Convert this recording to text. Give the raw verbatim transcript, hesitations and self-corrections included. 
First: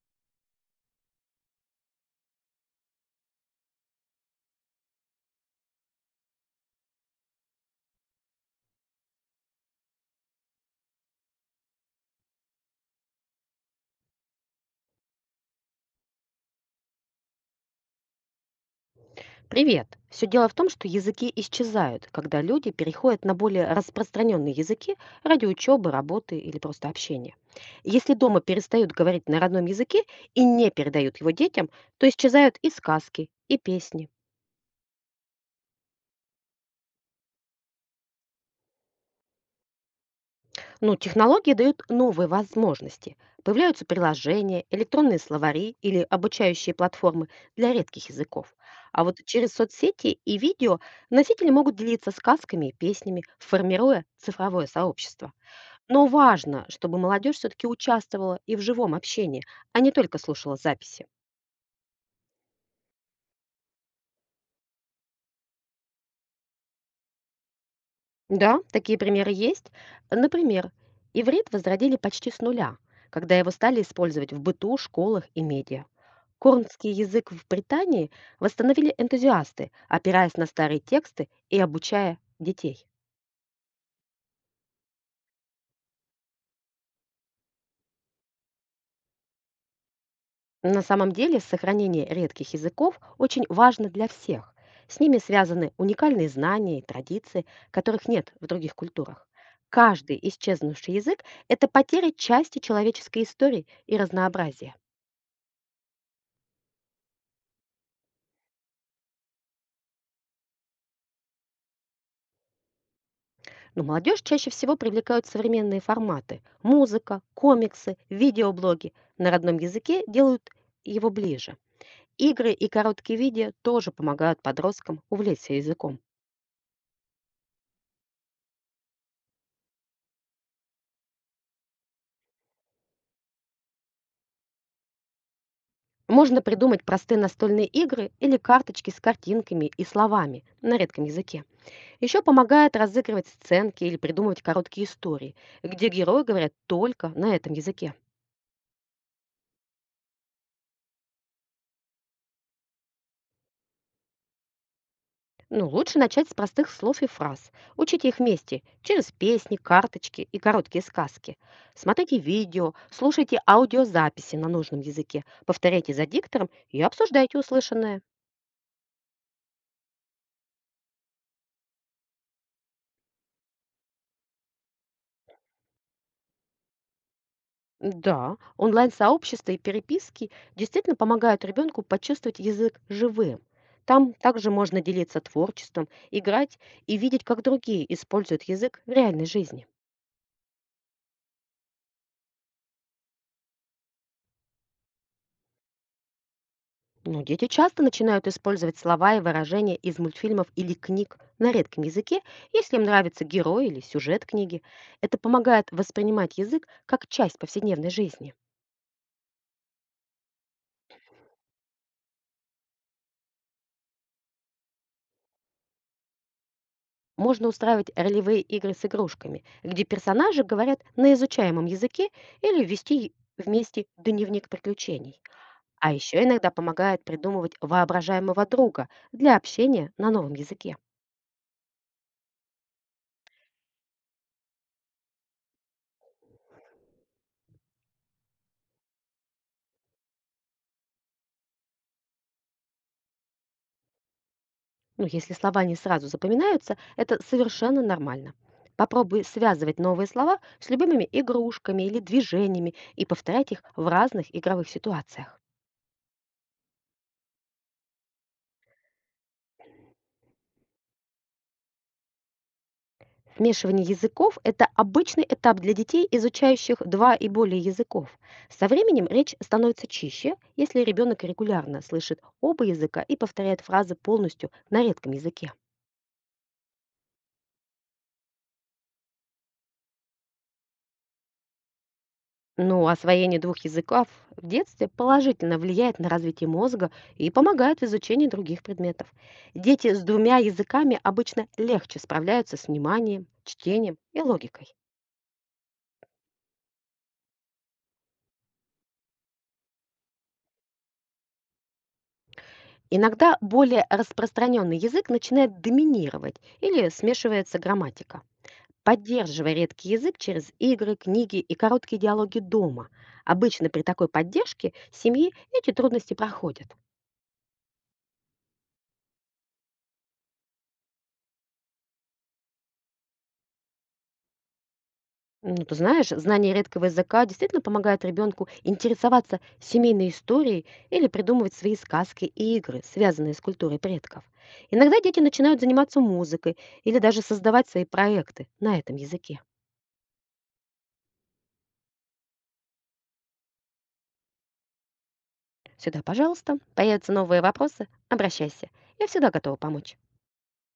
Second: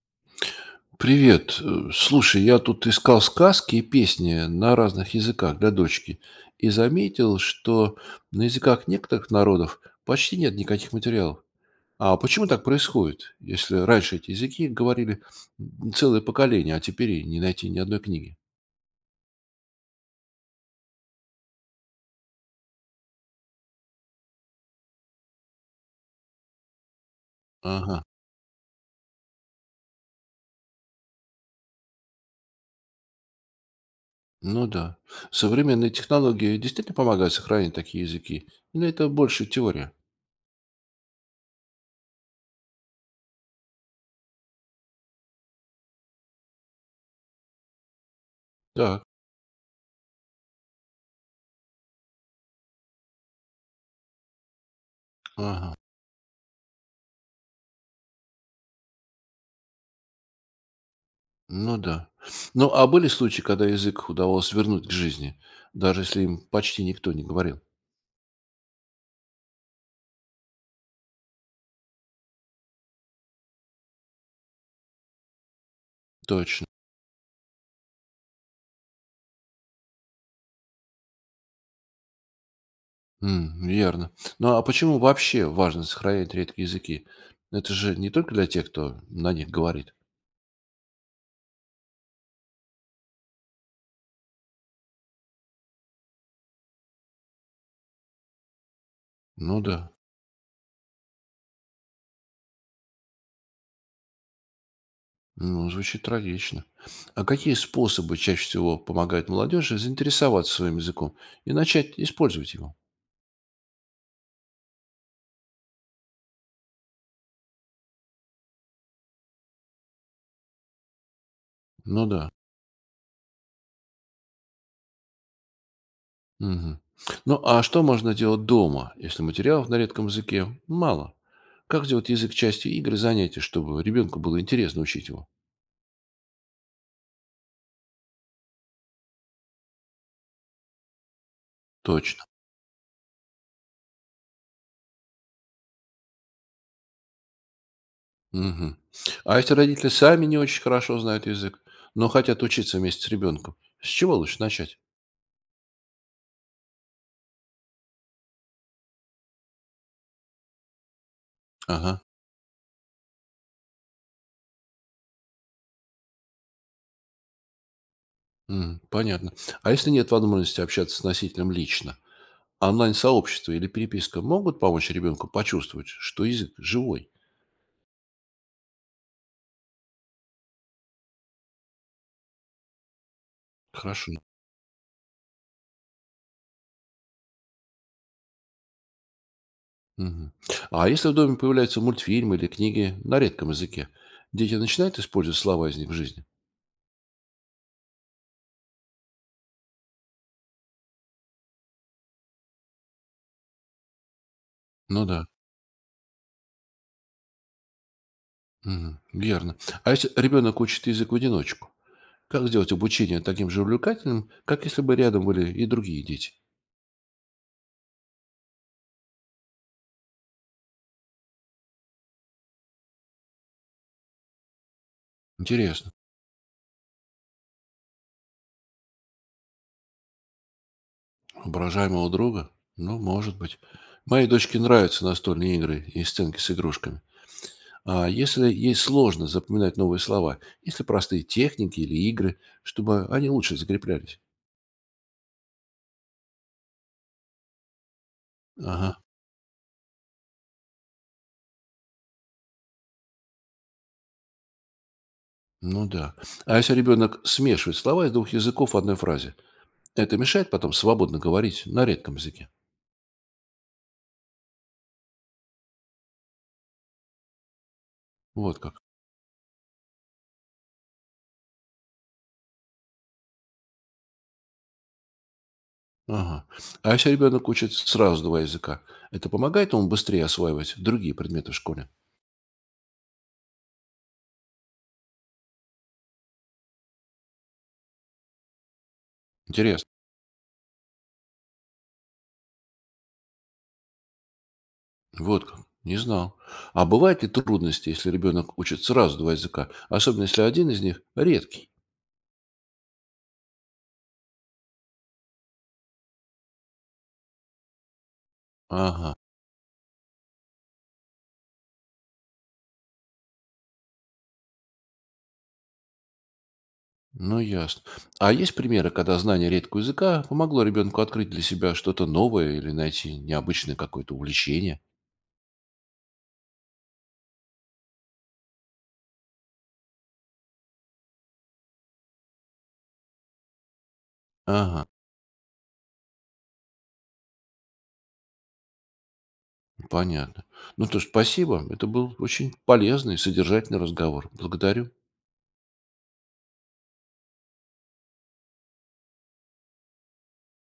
Привет. Э, Слушай, я тут искал сказки и песни на разных языках для дочки и заметил, что на языках некоторых народов почти нет никаких материалов. А почему так происходит, если раньше эти языки говорили м, целое поколение, а теперь и не найти ни одной книги? Привет. Все дело в том, что языки исчезают, когда люди переходят на более распространенные языки ради учебы, работы или просто общения. Ага, Если дома перестают говорить на родном языке и не передают его детям, то исчезают и сказки, и песни. ну да. Современные технологии действительно помогают сохранить такие языки? Или это больше теория? Но технологии дают новые возможности. Появляются приложения, электронные словари или обучающие платформы для редких языков. Так, А вот через соцсети и видео носители могут делиться сказками и песнями, формируя цифровое сообщество. ага. Но важно, чтобы молодежь все-таки участвовала и в живом общении, а не только слушала записи. Ну да. Ну, а были случаи, когда язык удавалось вернуть к жизни, даже если им почти никто не говорил? Да, такие примеры есть. Например, иврит возродили почти с нуля, когда его стали использовать в быту, школах и медиа. Точно. Корнский язык в Британии восстановили энтузиасты, опираясь на старые тексты и обучая детей. М, верно. Ну, а почему вообще важно сохранять редкие языки? Это же не только для тех, кто на них говорит. На самом деле сохранение редких языков очень важно для всех. С ними связаны уникальные знания и традиции, которых нет в других культурах. Ну да. Каждый исчезнувший язык– это потеря части человеческой истории и разнообразия. Ну, звучит трагично. А какие способы чаще всего помогают молодежи заинтересоваться своим языком и начать использовать его? Но молодежь чаще всего привлекают современные форматы– музыка, комиксы, видеоблоги. На родном языке делают его ближе. Ну да. Игры и короткие видео тоже помогают подросткам увлечься языком. Мгм. Ну, а что можно делать дома, если материалов на редком языке мало? Как сделать язык частью игр и занятий, чтобы ребенку было интересно учить его? Можно придумать простые настольные игры или карточки с картинками и словами на редком языке. Еще Точно. помогает разыгрывать сценки или придумывать короткие истории, где герои говорят только на этом языке. Мгм. А если родители сами не очень хорошо знают язык, но хотят учиться вместе с ребенком, с чего лучше начать? Ну, лучше начать с простых слов и фраз. Учите их вместе через песни, карточки и короткие сказки. Ага, Смотрите видео, слушайте аудиозаписи на нужном языке, повторяйте за диктором и обсуждайте услышанное. м, понятно. А если нет возможности общаться с носителем лично, онлайн-сообщество или переписка могут помочь ребенку почувствовать, что язык живой? Да, онлайн-сообщества и переписки действительно помогают ребенку почувствовать язык живым. Там Хорошо. также можно делиться творчеством, играть и видеть, как другие используют язык в реальной жизни. Мгм. А если в доме появляются мультфильмы или книги на редком языке, дети начинают использовать слова из них в жизни? Но дети часто начинают использовать слова и выражения из мультфильмов или книг на редком языке, если им нравится герой или сюжет книги. Ну Это да, помогает воспринимать язык как часть повседневной жизни. мгм, верно. А если ребенок учит язык в одиночку, как сделать обучение таким же увлекательным, как если бы рядом были и другие дети? Можно устраивать ролевые игры с игрушками, где персонажи говорят на изучаемом языке или вести вместе дневник приключений. Интересно. А еще иногда помогает придумывать воображаемого друга для общения на новом языке. Воображаемого друга? Ну, может быть. Моей дочке нравятся настольные игры и сценки с игрушками. А если ей сложно запоминать новые слова, если простые техники или игры, чтобы они лучше закреплялись? Ну, если слова не сразу запоминаются, это совершенно нормально. Ага. Попробуй связывать новые слова с любимыми игрушками или движениями и повторять их в разных игровых ситуациях. Ну да. А если ребенок смешивает слова из двух языков в одной фразе, это мешает потом свободно говорить на редком языке? Смешивание языков– это обычный этап для детей, изучающих два и более языков. Вот Со как. временем речь становится чище, если ребенок регулярно слышит оба языка и повторяет фразы полностью на редком языке. Ага. А если ребенок учит сразу два языка, это помогает ему быстрее осваивать другие предметы в школе? Но освоение двух языков в детстве положительно влияет на развитие мозга и помогает в изучении других предметов. Интересно. Дети с двумя языками обычно легче справляются с вниманием, чтением и логикой. Вот как. Не знал. А бывают ли трудности, если ребенок учит сразу два языка, особенно если один из них редкий? Иногда более распространенный язык начинает доминировать или смешивается грамматика. Ага. Поддерживая редкий язык через игры, книги и короткие диалоги дома. Обычно при такой поддержке семьи эти трудности проходят. Ну, ясно. А есть примеры, когда знание редкого языка помогло ребенку открыть для себя что-то новое или найти необычное какое-то увлечение? Ну, ты знаешь, знание редкого языка действительно помогает ребенку интересоваться семейной историей или придумывать свои сказки и игры, связанные с культурой предков. Ага, Иногда дети начинают заниматься музыкой или даже создавать свои проекты на этом языке. понятно. Ну то ж, спасибо. Это был очень полезный, содержательный разговор. Благодарю. Сюда, пожалуйста. Появятся новые вопросы, обращайся. Я всегда готова помочь.